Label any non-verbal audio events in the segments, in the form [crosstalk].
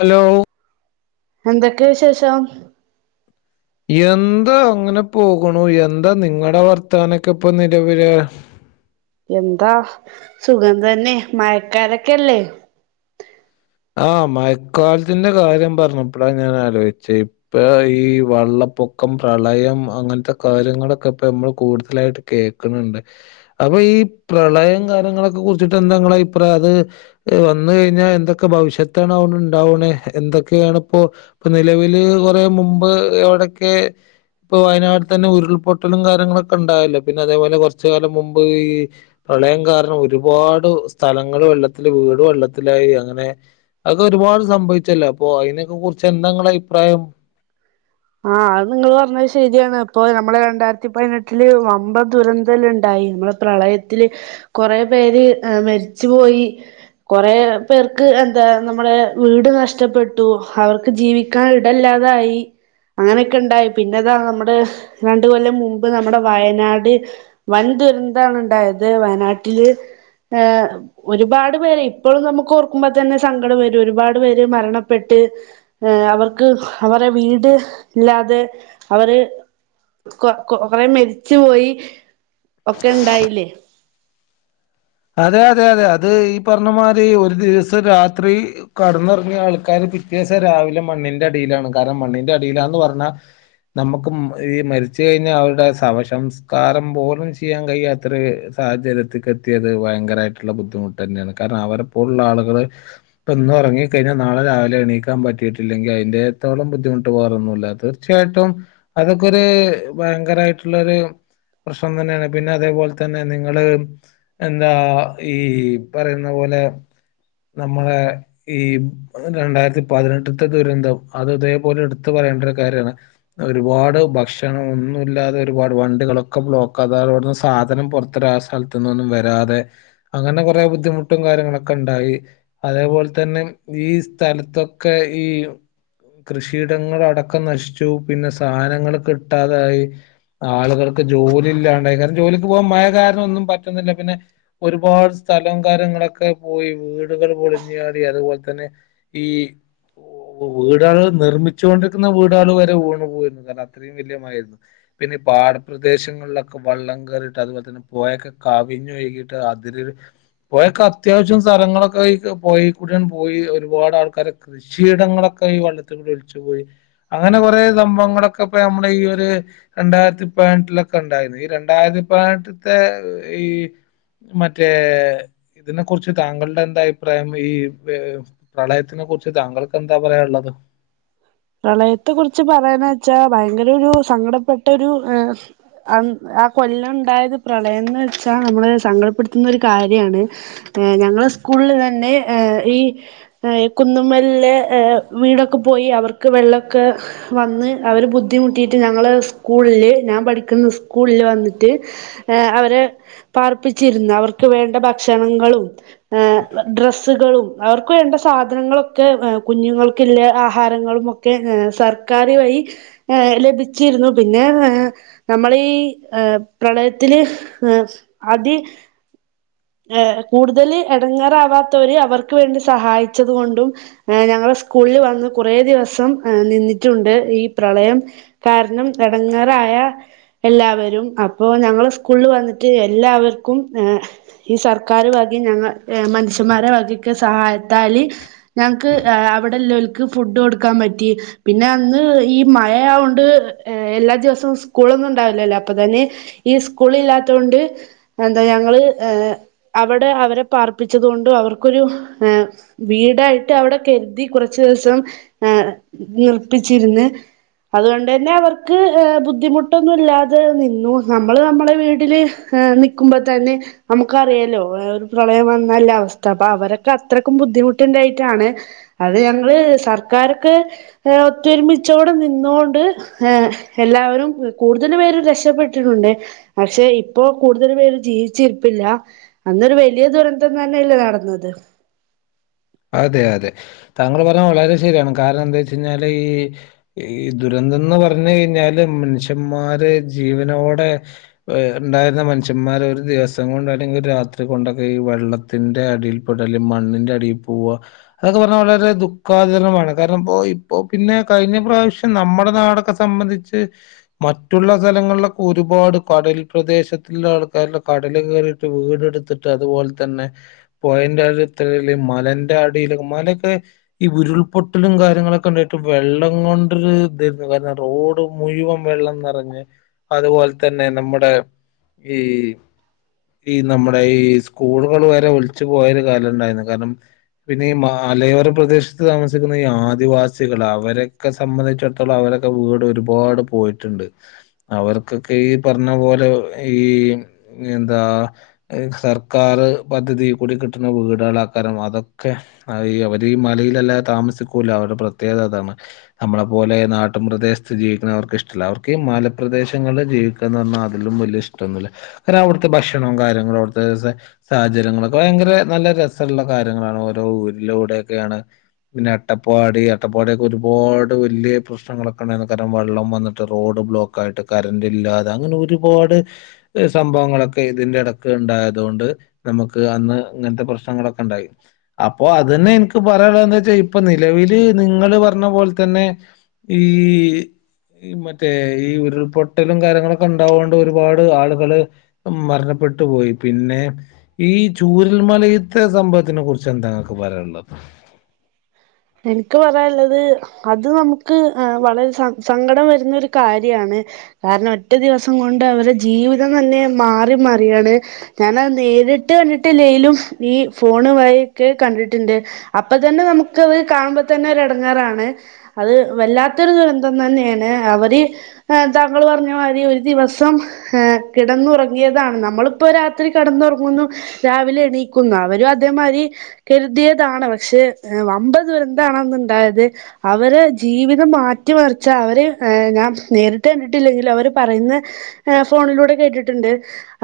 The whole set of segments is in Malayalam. ഹലോ എന്തൊക്കെയ വിശേഷം എന്താ അങ്ങനെ പോകണു എന്താ നിങ്ങളുടെ വർത്തനക്കെ ഇപ്പൊ നിലവില് എന്താ സുഗന്ധന്നെ മയക്കാരൊക്കെല്ലേ ആഹ മഴക്കാലത്തിന്റെ കാര്യം പറഞ്ഞപ്പടാ ഞാൻലോചിച്ചേ ഇപ്പ ഈ വള്ളപ്പൊക്കം പ്രളയം അങ്ങനത്തെ കാര്യങ്ങളൊക്കെ ഇപ്പ നമ്മൾ കൂടുതലായിട്ട് കേൾക്കണണ്ട് അപ്പൊ ഈ പ്രളയം കാര്യങ്ങളൊക്കെ കുറിച്ചിട്ട് എന്താങ്കാ ഇപ്ര അത് വന്ന കഴിഞ്ഞാൽ എന്തൊ ഒക്കെ ഭവിഷ്യത്താണ് ഉണ്ടാവണേ എന്തൊക്കെയാണ് ഇപ്പോ ഇപ്പൊ നിലവില് കുറ മുമ്പ് എവിടെയൊക്കെ ഇപ്പൊ വയനാട് തന്നെ ഉരുൾപൊട്ടലും കാര്യങ്ങളൊക്കെ ഉണ്ടാവല്ലോ പിന്നെ അതേപോലെ കുറച്ച കാലം മുമ്പ് ഈ പ്രളയം കാരണം ഒരുപാട് സ്ഥലങ്ങൾ വെള്ളത്തിൽ വീട് വെള്ളത്തിലായി അങ്ങനെ അക്കെ ഒരുപാട് സംഭവിച്ചല്ലോ അപ്പൊ അതിനക്കെ കുറിച്ച് എന്താങ്കടെ അഭിപ്രായം ആഹ അത് നിങ്ങള് പറഞ്ഞത് ശരിയാണ് ഇപ്പൊ നമ്മെ രണ്ടായിരത്തി പതിനെട്ടില് വമ്പൻ ദുരന്തല്ലുണ്ടായി നമ്മള പ്രളയത്തില് കൊറെ പേര് മരിച്ചുപോയി കൊറെ പേർക്ക് എന്താ നമ്മടെ വീട് നഷ്ടപ്പെട്ടു അവർക്ക് ജീവിക്കാൻ ഇടല്ലാതായി അങ്ങനെയൊക്കെ ഉണ്ടായി പിന്നെതാ നമ്മുടെ രണ്ട കൊല്ലം മുമ്പ് നമ്മുടെ വയനാട് വൻ ദുരന്താണ് ഉണ്ടായത് വയനാട്ടില് ഏ ഒരുപാട് പേര് ഇപ്പോഴും നമുക്ക് ഓർക്കുമ്പോ തന്നെ സങ്കടം വരും ഒരുപാട് പേര് മരണപ്പെട്ട് ഏ അവർക്ക് അവരെ വീട് ഇല്ലാതെ അവര് കൊ കൊ കൊറെ മരിച്ചുപയി ഒക്കെ ഉണ്ടായില്ലേ അതെ അതെ അതെ അത് ഈ പറഞ്ഞമാതിരി ഒരു ദിവസം രാത്രി കടന്നിറങ്ങിയ ആൾക്കാർ പിത്യാവശം രാവിലെ മണ്ണിന്റെ അടിയിലാണ് കാരണം മണ്ണിന്റെ അടിയിലാന്ന് പറഞ്ഞാൽ നമുക്ക് ഈ മരിച്ച കഴിഞ്ഞാൽ അവരുടെ സവസംസ്കാരം പോലും ചെയ്യാൻ കഴിയാത്ര സാഹചര്യത്തിലേക്ക് എത്തി യത് ഭയങ്കരമായിട്ടുള്ള ബുദ്ധിമുട്ട് തന്നെയാണ് കാരണം അവരെപ്പോഴ ഉള്ള ആളുകള് ഇന്നും ഇറങ്ങി കഴിഞ്ഞാൽ നാളെ രാവിലെ എണീക്കാൻ പറ്റിയിട്ടില്ലെങ്കിൽ അതിന്റെത്തോളം ബുദ്ധിമുട്ട് വേറൊന്നുമല്ല തീർച്ചയായിട്ടും അതൊക്കെ ഒരു ഭയങ്കരായിട്ടുള്ള ഒരു പ്രശ്നം തന്നെയാണ് പിന്നെ അതേപോലെ തന്നെ നിങ്ങള് എന്താ ഈ പറയുന്ന പോലെ നമ്മള ഈ രണ്ടായിരത്തി പതിനെട്ടത്തെ ദുരന്തം അത് ഇതേപോലെ എടുത്ത പറയേണ്ട ഒരു കാര്യമാണ് ഒരുപാട് ഭക്ഷണ ഒന്നുമില്ലാതെ ഒരുപാട് വണ്ടികളൊക്കെ ബ്ലോക്കത അവിടുന്ന് സാധനം പുറത്തൊരു ആ സ്ഥലത്തന്നൊന്നും വരാ വരാതെ അങ്ങനെ കുറെ ബുദ്ധിമുട്ടും കാര്യങ്ങളൊക്കെ ഉണ്ടായി അതേപോലെ തന്നെ ഈ സ്ഥലത്തൊക്കെ ഈ കൃഷിയിടങ്ങള അടക്കം നശിച്ചു പിന്നെ സാധനങ്ങൾ കിട്ടാതൊയി ആളുകൾക്ക് ജോലി ഇല്ലാണ്ടായി കാരണം ജോലിക്ക് പോകൻ മഴ കാരണം ഒന്നും പറ്റുന്നില്ല പിന്നെ ഒരുപാട് സ്ഥലം കാര്ങ്ങളൊക്കെ പോയി വീടുകൾ പൊളിഞ്ഞാടി അതുപോലെ തന്നെ ഈ വീടാൾ നിർമ്മിച്ചുക കൊണ്ടിരിക്കുന്ന വീടാൾ വരെ ഊണ് പോയിരുന്നു കാരണം അത്രയും വല്യമായിരുന്നു പിന്നെ ഈ പാടപ്രദേശങ്ങളിലൊക്കെ വള്ളം കയറിട്ട് അതുപോലെ തന്നെ പോയൊക്കെ കവിഞ്ഞുഴു കി ട്ട് അതി പോയൊക്കെ അത്യാവശ്യം സ്ഥലങ്ങളൊക്കെ പോയിക്കൂടിയൻ പോയി ഒരുപാട് ആൾക്കാര കൃഷിയിടങ്ങളൊക്കെ ഈ വള്ളത്തില കൂടി ഒലിച്ചു പോയി അങ്ങനെ കൊറെ സംഭവങ്ങളൊക്കെ ഇപ്പ നമ്മുടെ ഈ ഒരു രണ്ടായിരത്തി പതിനെട്ടിലൊക്കെ ഉണ്ടായിരുന്നു ഈ രണ്ടായിരത്തി പതിനെട്ടത്തെ ഈ മറ്റേ ഇതിനെ കുറിച്ച് താങ്കളുടെ എന്താ അഭിപ്രായം ഈ പ പ്രളയത്തിനെ കുറിച്ച് താങ്കൾക്ക് എന്താ പറയാനുള്ളത് പ്രളയത്തെ കുറിച്ച് പറയാന വെച്ചാ ഭയങ്കര ഒരു സങ്കടപ്പെട്ട ഒരു ഹ അ ആ കൊല്ലം ഉണ്ടായത് പ്രളയംന്ന് വെച്ചാൽ നമ്മളെ സങ്കടപ്പെടുത്തുന്ന ഒരു കാര്യമാണ് ഞങ്ങളുടെ സ്കൂളിൽ തന്നെ ഈ കുന്നുമലിലെ വീടൊക്കെ പോയി അവർക്ക് ക്ക്‌ വെള്ളമൊക്കെ വന്ന് അവർ ബുദ്ധിമുട്ടിയിട്ട് ഞങ്ങള് സ്കൂളിൽ ഞാൻ പഠിക്കുന്ന സ്കൂളിൽ വന്നിട്ട് അവരെ പാർപ്പിച്ചിന്ന് അവർക്ക് വേണ്ട ഭക്ഷണങ്ങളും ഡ്രെസ്സുകളും അവർക്ക് വേണ്ട സാധനങ്ങളൊക്കെ കുഞ്ഞുങ്ങൾക്കുള്ള ആഹാരങ്ങളും ഒക്കെ ഒക്കെ ഏ സർക്കാരു വമായി ഏ ലഭിച്ചിരുന്നു പിന്നെ ഏ നമ്മള ഈ ഏ പ്രളയത്തില് ഏ അതി ഏ കൂടുതൽ എടങ്ങേറാവാത്തോര് അവർക്ക് വേണ്ടി സഹായിച്ചത് കൊണ്ടും ഏ ഞങ്ങളെ സ്കൂളിൽ വന്ന് കുറേ ദിവസം ഏ നിന്നിട്ടുണ്ട് ഈ പ്രളയം കാരണം എടങ്ങേറായ എല്ലാവരും അപ്പോ ഞങ്ങൾ സ് സ്കൂൾ വന്നിട്ട് എല്ലാവർക്കും ഏ ഈ സർക്കാർ വകെം ഞങ്ങൾ മന [unintelligible] ശ്യൻമാരെ വകക്ക് സഹായത്താൽ ഞങ്ങക്ക് അവിടെല്ല ഫുഡ് കൊടുക്കാൻ പറ്റി പിന്നെ അന്ന് ഈ മഴ ആയോണ്ട് എല്ലാ ദിവസവും സ്കൂളൊന്നും ഉണ്ടാവില്ലല്ലോ അപ്പൊ തന്നെ ഈ സ്കൂൾ ഇല്ലാത്തോണ്ട് എന്താ ഞങ്ങള് അവിടെ അവരെ പാർപ്പിച്ചത് കൊണ്ടും അവർക്കൊരു വീടായിട്ട് അവിടെ കരുതി കുറച്ച ദിവസം നിർപ്പിച്ചിരുന്ന് അതുകൊണ്ട് തന്നെ അവർക്ക് ബുദ്ധിമുട്ടൊന്നും ഇല്ലാതെ നിന്നു നമ്മള് നമ്മളെ വീട്ടില് നിക്കുമ്പോ തന്നെ നമക്ക് ക്കറിയാല്ലോ ഒരു പ്രളയം വന്നാല്ല അവസ്ഥ അപ്പൊ അവരൊക്കെ അത്രയ്ക്കും ബുദ്ധിമുട്ടിന്റൊയിട്ടാണ് അത് ഞങ്ങള് സർക്കാരൊക്കെ ഒത്തൊരുമിച്ചോടെ നിന്നോണ്ട് ഹ എല്ലാവരും കൂടുതൽ പേര് രക്ഷപ്പെട്ടിട്ടുണ്ട് പക്ഷെ ഇപ്പോ കൂടുതൽ പേര് ജീവിച്ചിരിപ്പില്ല അന്നരു വലിയ ദുരന്തം തന്നെല്ലേ നടന്നത് അതെ അതെ താങ്കൾ പറഞ്ഞത് വളരെ ശരിയാണ് കാരണം എന്താ വെച്ച കഴിഞ്ഞാല് ഈ ദുരന്തംന്ന് പറഞ്ഞു കഴിഞ്ഞാല് മനുഷ്യന്മാര് ജീവനോടെ ഏ ഉണ്ടായിരുന്ന മനുഷ്യന്മാര് ഒരു ദിവസം കൊണ്ട് അല്ലെങ്കിൽ ഒരു രാത്രി കൊണ്ടൊക്കെ ഈ വെള്ളത്തിന്റെ അടിയിൽപെട്ട് അല്ലെങ്കിൽ മണ്ണിന്റെ അടിയിൽ പോവാ അതൊക്കെ പറഞ്ഞാൽ വളരെ ദുഃഖാദരമാണ് കാരണം ഇപ്പോ ഇപ്പോ പിന്നെ കഴിഞ്ഞ പ്രാവശ്യം നമ്മുടെ നാടൊക്കെ സംബന്ധിച്ച് മറ്റുള്ള സ്ഥലങ്ങളിലൊക്കെ ഒരുപാട് കടൽ പ്രദേശത്തിലുള്ള ആൾക്കാരില് കടല് കേയറിട്ട് വീടെടുത്തിട്ടു അതുപോലെ തന്നെ [unintelligible] മല ന്റെ അടിയില് മലൊക്കെ ഈ ഉരുൾപൊട്ടലും കാര്യങ്ങളൊക്കെ ഉണ്ടായിട്ട് വെള്ളം കൊണ്ടൊരു റോഡ് മുഴുവൻ വെള്ളം നിറഞ്ഞ് അതുപോലെ തന്നെ നമ്മുടെ ഈ ഈ നമ്മുടെ ഈ സ്കൂളുകൾ വരെ ഒലിച്ചു പോയൊരു കാലണ്ടായിരുന്നു കാരണം പിന്നെ ഈ മലയോര പ്രദേശത്ത് താമസിക്കുന്ന ഈ ആദിവാസികൾ അവരൊക്കെ സംബന്ധിച്ചിടത്തോളം അവരൊക്കെ വീട് ഒരുപാട് പോയിട്ടുണ്ട് അവർക്കൊക്കെ ഈ പറഞ്ഞ പോലെ ഈ എന്താ സർക്കാർ പദ്ധതിൽ കൂടി കിട്ടുന്ന വീടൾ ആക്കാരും അതൊ ഒക്കെ ഈ അവര് ഈ മലയിൽ അല്ലാതെ താമസിക്കൂല അവരുടെ പ്രത്യേകത അതാണ് നമ്മളെ പോലെ നാട്ടും പ്രദേശത്ത് ജീവിക്കുന്ന അവർക്ക് ഇഷ്ടമല്ല അവർക്ക് ഈ മലപ്രദേശങ്ങളിൽ ജീവിക്കുന്ന് പറഞ്ഞാൽ അതിലും വലിയ ഇഷ്ടൊന്നുമില്ല കാരണം അവിടുത്തെ ഭക്ഷണവും കാര്യങ്ങളും അവിടുത്തെ സാഹചര്യങ്ങളൊക്കെ ഭയങ്കര നല്ല രസമുള്ള കാര്യങ്ങളാണ് ഒരു ലോഡ് അട്ടപ്പാടി അട്ടപ്പാടി യൊക്കെ ഒരുപാട് വലിയ പ്രശ്നങ്ങളൊക്കെവെള്ളം വന്നിട്ട് റോഡ് ബ്ലോക്ക് ആയിട്ട് കരണ്ട് ഇല്ലാതെ അങ്ങനെ ഒരുപാട് സംഭവങ്ങൾ ഒക്കെ ഇതിനിടക്ക് ഉണ്ടായതുകൊണ്ട് നമുക്ക് അന്ന് ഇങ്ങനത്തെ പ്രശ്നങ്ങളൊക്കെ ഉണ്ടായി അപ്പൊ അതന്നെ ഇൻക്ക് പറയാനുള്ളത് ന്ന്‌ വെച്ചാൽ ഇപ്പൊ നിലവിൽ നിങ്ങൾ പറഞ്ഞ പോൽതന്നെ ഈ മറ്റേ ഈ ഉരുൾ പൊ [unintelligible] ഒരുപാട് ആളുകള് മരണപ്പെട്ടു പോയി പിന്നെ ഈ ചൂരൽമലയിൽത്തെ സംഭവത്തിന് കുറി എന്താ ഇങ്ങൾക്ക് പറയാനുള്ളത് ഇനിക്ക് പറയാനുള്ളത് അത് നമുക്ക് വളരെ സങ്കടം വരുന്ന ഒരു കാര്യമാണ് കാരണംഒറ്റ ദിവസം കൊണ്ട് അവരെ ജീവിതംതന്നെ മാറിമറിയാണ് ഞാൻ അത് നേരിട്ട് കണ്ടിട്ടിലേലും ഈ ഫോൺ വഴിയൊക്കെ കണ്ടിട്ടുണ്ട് അപ്പൊ തന്നെ ഇയ്ക്ക്അത് കാണുമ്പോ തന്നെ ഇടെങ്ങേറാണ് അത് വല്ലാത്തൊരുദുരന്തം തന്നെയാണ് അവര് താങ്കൾ പറഞ്ഞ മാതിരി ഒരു ദിവസം കിടന്നുറങ്ങിയതാണ് നമ്മളിപ്പോ രാത്രി കിടന്നുറങ്ങുന്നു രാവിലെ എണീക്കുന്നു അവരും അതെ മാതിരി കരുതിയതാണ് പക്ഷെ വമ്പാൻ ദുരന്താണ് അന്ന് ഇണ്ടായത്, അവരെ ജീവിതം മാറ്റിമറിച്ച അവര് ഞാൻ നേരിട്ട് കണ്ടിട്ടില്ലെങ്കും, അവര് പറയുന്ന ഏ ഫോണിലൂടെ കേട്ടിട്ടുണ്ട്,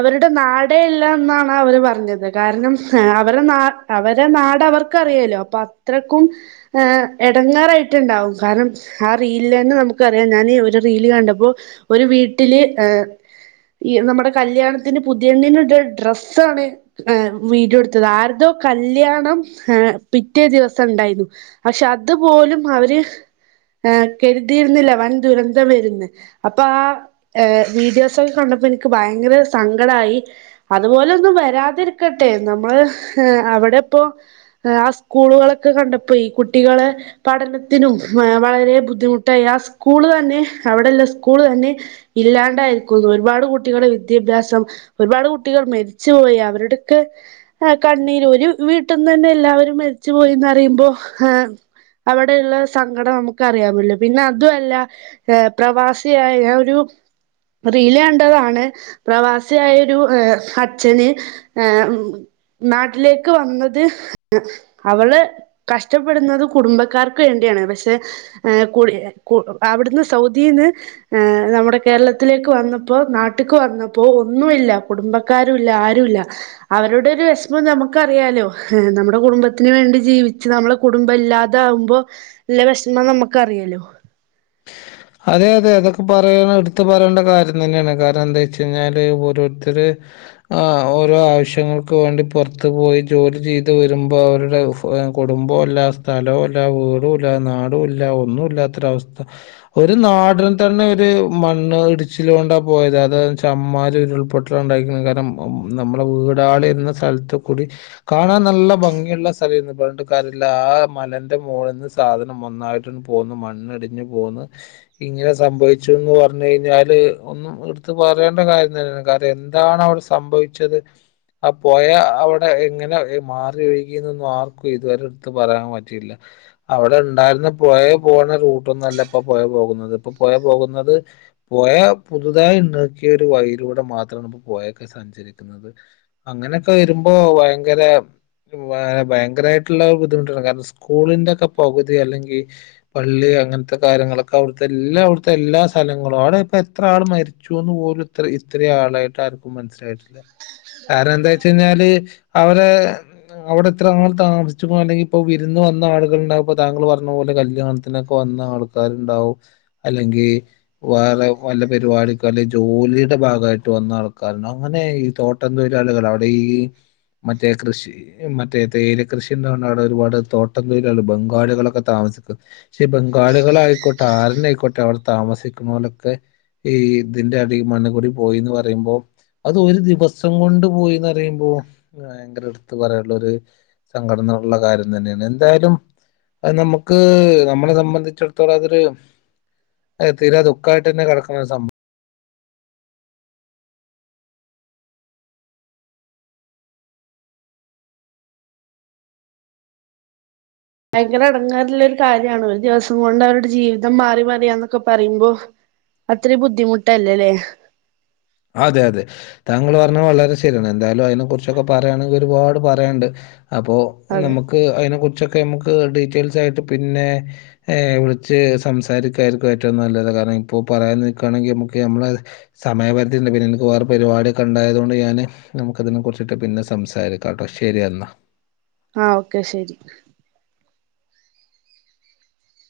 അവരുടെ നാടെ എല്ല എന്നാണ് അവര് പറഞ്ഞത് കാരണം അവരെ ന അവരെ നാട് അവർക്കറിയാല്ലോ അപ്പൊ അത്രക്കും ഏ എടങ്ങാറായിട്ടുണ്ടാവും, കാരണം ആ റീൽ എന്നെ നമുക്കറിയാം, ഞാന് ഒരു റീല് കണ്ടപ്പോ ഒരു വീട്ടില് ഏ ഈ നമ്മുടെ കല്യാണത്തിന് പുതിയണിന് ഇട്‌ ഡ്രസ്സ്‌ ആണ് ഏ വീഡിയോ എടുത്തത് ആരോതോ കല്യാണം ഏ പിറ്റേ പിറ്റേ ദിവസം ഇണ്ടായിന്, പക്ഷെ അതുപോലും അവര് കരുതിയിരുന്നില്ല വൻദുരന്തം വരുന്ന്, അപ്പൊ ആ ഏ വീഡിയോസൊക്കെ കണ്ടപ്പോ എനിക്ക് ഭയങ്കര സങ്കടായി അത്പോലെയൊന്നും വരാതിരിക്കട്ടെ നമ്മള് ഏ അവിടെ ഇപ്പോ ആ സ് സ്കൂളുകളൊക്കെ കണ്ടപ്പോ കുട്ടികളെ പഠനത്തിനും വളരെ ബുദ്ധിമുട്ടായി ആ സ്കൂള് തന്നെ അവിടെയുള്ള സ്കൂള് തന്നെ ഇല്ലാണ്ടായിരിക്കുന്നു ഒരുപാട് കുട്ടികള വിദ്യാഭ്യാസം ഒരുപാട് കുട്ടികൾ മരിച്ചുപോയി അവരുടൊക്കെ കണ്ണീര് ഒരു വീട്ടീന്ന് തന്നെ എല്ലാവരും മരിച്ച് ച്ച്, പോയി എന്ന് പറയുമ്പോ അവിടെയുള്ള സങ്കടം നമുക്ക് അറിയാമല്ലോ, പിന്നെ അതുമല്ല ഏ പ്രവാസിയായ ഒരു റീലേണ്ടതാണ് പ്രവാസിയായ ഒരു അച്ഛന് ഏ, ഉം, നാട്ടിലേക്ക് വന്നത് ഏ. അവള് കഷ്ടപ്പെടുന്നത് കുടുംബക്കാർക്ക് വേണ്ടിയാണ്, പക്ഷേ ഏ കു, കു അവിടുന്ന് സൗദിന്ന് ഏ, നമ്മുടെ കേരളത്തിലേക്ക് വന്നപ്പോ നാട്ടക്ക് വന്നപ്പോ ഒന്നുമല്ല, കുടുംബക്കാരുല്ല ആരുല്ല അവരുടെ ഒരു വെഷമം നമ്മുക്കറിയാല്ലോ നമ്മുടെ കുടുംബ കുടുംബത്തിന് വേണ്ടി ജീവിച്ചു നമ്മള കുടുംബല്ലാതാവുമ്പോള്ള വെഷമം നമുക്ക്റിയല്ലോ അതെയതെ അതൊക്കെ പറയാണെ എടുത്ത് പറയണ്ട കാര്യം തന്നെയാണ് കാരണം എന്താച്ചഴിഞ്ഞാല് ഓരോരുത്തര് ആ ഓരോ ആവശ്യങ്ങൾക്ക് വേണ്ടി പൊറത്തു പോയി ജോലി ചെയ്ത് വരുമ്പോവരുടെ കുടുംബോല്ലാ ആസ്ഥലോല്ല വീടുല്ലാ നാടുല്ല ഒന്നും ഇല്ലാത്തൊരവസ് ഒരു നാടിനെതെന്നെ ഒരു മണ്ണ് ഇടിച്ചില് കൊണ്ടാ പോയത് അത് ചമ്മറി ഒരുൾപൊട്ടല ഇണ്ടായിക്ക്ണ് കാരണം നമ്മള്, നമ്മളെ വീടാള് ഇരുന്ന സ്ഥലത്തുകൂടി. കാണാൻ നല്ല ഭംഗിയുള്ള സ്ഥലെയിരുന്നു പറഞ്ഞിട്ട്കാര്യമില്ല ആ മലന്റെ മുമോളിന്ന് നിന്ന് സാധനം ഒന്നായിട്ടൊന്ന് പോകുന്ന മണ്ണിടിഞ്ഞഞ് പോണ്, ഇങ്ങനെ സംഭവിച്ചുന്ന് പറഞ്ഞാല് കഴിഞ്ഞാല് ഒന്നും എടുത്ത് പറയേണ്ട കാര്യം തന്നെയില്ല, കാരണം എന്താണ് അവിടെ സംഭവിച്ചത് ആ പുഴ അവിടെ എങ്ങനെ മാറി ഒഴികി എന്ന് ആർക്കും ഇതുവരെ എടുത്ത് പറയാൻ പറ്റിയില്ല, അവിടെ ഉണ്ടായിരുന്ന പുഴ പോണ റൂ താണോല്ല ഇപ്പോ പോഴാ പോകുന്നത് ഇപ്പോ പോഴപോകുന്നത് പോകുന്ന പോയ പുതുതായി ഉണ്ണക്കിയ ഒരു വൈയിലൂടെ മാത്രമാണ് ഇ പോയൊക്കെ സഞ്ചരിക്കുന്നത് അങ്ങനെയൊക്കെ വരുമ്പോ ഭയങ്കര ഭയങ്കരമായിട്ടുള്ള ബുദ്ധിമുട്ടാണ് കാരണം സ്കൂളിന്റെക്കെ പകുതി അല്ലെങ്കിൽ പള്ളി അംഘനെത്തെ ഇവിത്തെ കാര്യങ്ങളൊക്കെ അവിടുത്തെല്ലാ അവിടുത്തെല്ലാ സലങ്ങളും അവിടെ ഇപ്പോ എത്രാള് മരിച്ചൂന്ന് പോലും ഇത്ര ഇത്ര ആളായിട്ട് ആർക്കും മനസ്സിലായിട്ടില്ല കാരണം എന്താചെന്നാല്. അവരെ അവിടെ എത്രാള് താമസിച്ചൂന്നോ അല്ലെങ്കിപ്പോ വിരുന്ന് വന്ന ആളുകള്ണ്ടാകുമ്പൊ താങ്കൾ പറഞ്ഞ പോലെ കല്യാണത്തിനൊക്കെ വന്ന ആൾക്കാരുണ്ടാവും, അല്ലെങ്കിൽ വേറെ വെല്ല പരിപാടിക്ക് അല്ലെങ്കിൽ ജോലിയുടെ ഭാഗമായിട്ട് വന്ന ആൾക്കാരുണ്ടാവും, അങ്ങനെ ഈ തോട്ടം തൊഴിലാളികൾ അവിടെ ഈ മറ്റേ കൃഷി മറ്റേ തേയില കൃഷിണ്ട അവിടെ ഒരുപാട് തോട്ടം തൊഴിലാളികൾ ബംഗാളികളൊക്കെ താമസിക്കും. പക്ഷെ ബം ക്കാളികൾായിക്കോട്ടെ, ആരെന്നെയിക്കോട്ടെ അവിടെ താമസിക്കുന്നോലൊക്കെ, ഈ ഇതിന്റെ അടി മണ്ണ് കൂടി പോയിന്ന് പറയുമ്പോൾ, അത് ഒരു ദിവസം കൊണ്ട് പോയിന്ന് പറയുമ്പോൾ ഭയങ്കര ഒരു എടുത്ത് പറയാനുള്ള ഒരു സങ്കടം എന്നുള്ള കാര്യാതെന്നെയാണ്. എന്തായാലും അത് നമുക്ക് നമ്മളെ സംബന്ധിച്ച് വെച്ചാടൊത്തോളം, അതൊരു ഏ തീരെ ദുഖായിട്ട് തന്നെ കിടക്കണ ഒരു സംഭവം. ഭയങ്കര എടങ്ങേറ്ള്ളൊരു കാര്യാണ് ഒരു ദിവസം കൊണ്ട് അവരുടെ ജീവിതം മാറി മറിയന്നൊക്കെ പറയുമ്പോ അത്ര ബുദ്ധിമുട്ടല്ലല്ലേ അതെ അതെ താങ്കൾ പറഞ്ഞ വളരെ ശരിയാണ് എന്തായാലും അതിനെ കുറിച്ചൊക്കെ പറയുകയാണെങ്കിൽ ഒരുപാട് പറയാണ്ട്. അപ്പോൾ അതെ നമുക്ക് അതിനെ കുറിച്ചൊ ഇപ്പോ, നമ്മക്ക് ഡീറ്റെൽസ് ആയിട്ട് ആയിട്ട് പിന്നെ ഏ വിളിച്ച് സംസാരിക്കായിരിക്കും ഏറ്റവും നല്ലത് കാരണം ഇപ്പോ പറയാൻ നിൽക്കാണെങ്കി നമുക്ക് നമ്മളെ സമയ പരുത്തി. പിന്നെ എനിക്ക് വേറെ പരിപാടിക്കെ ണ്ടായതോണ്ട് ഞാന് നമുക്കതിന് കുറിച്ചിട്ട് സംസാരിക്കാട്ടോ. ശരി എന്നാ ആഹ, ഓക്കെ ശെരി.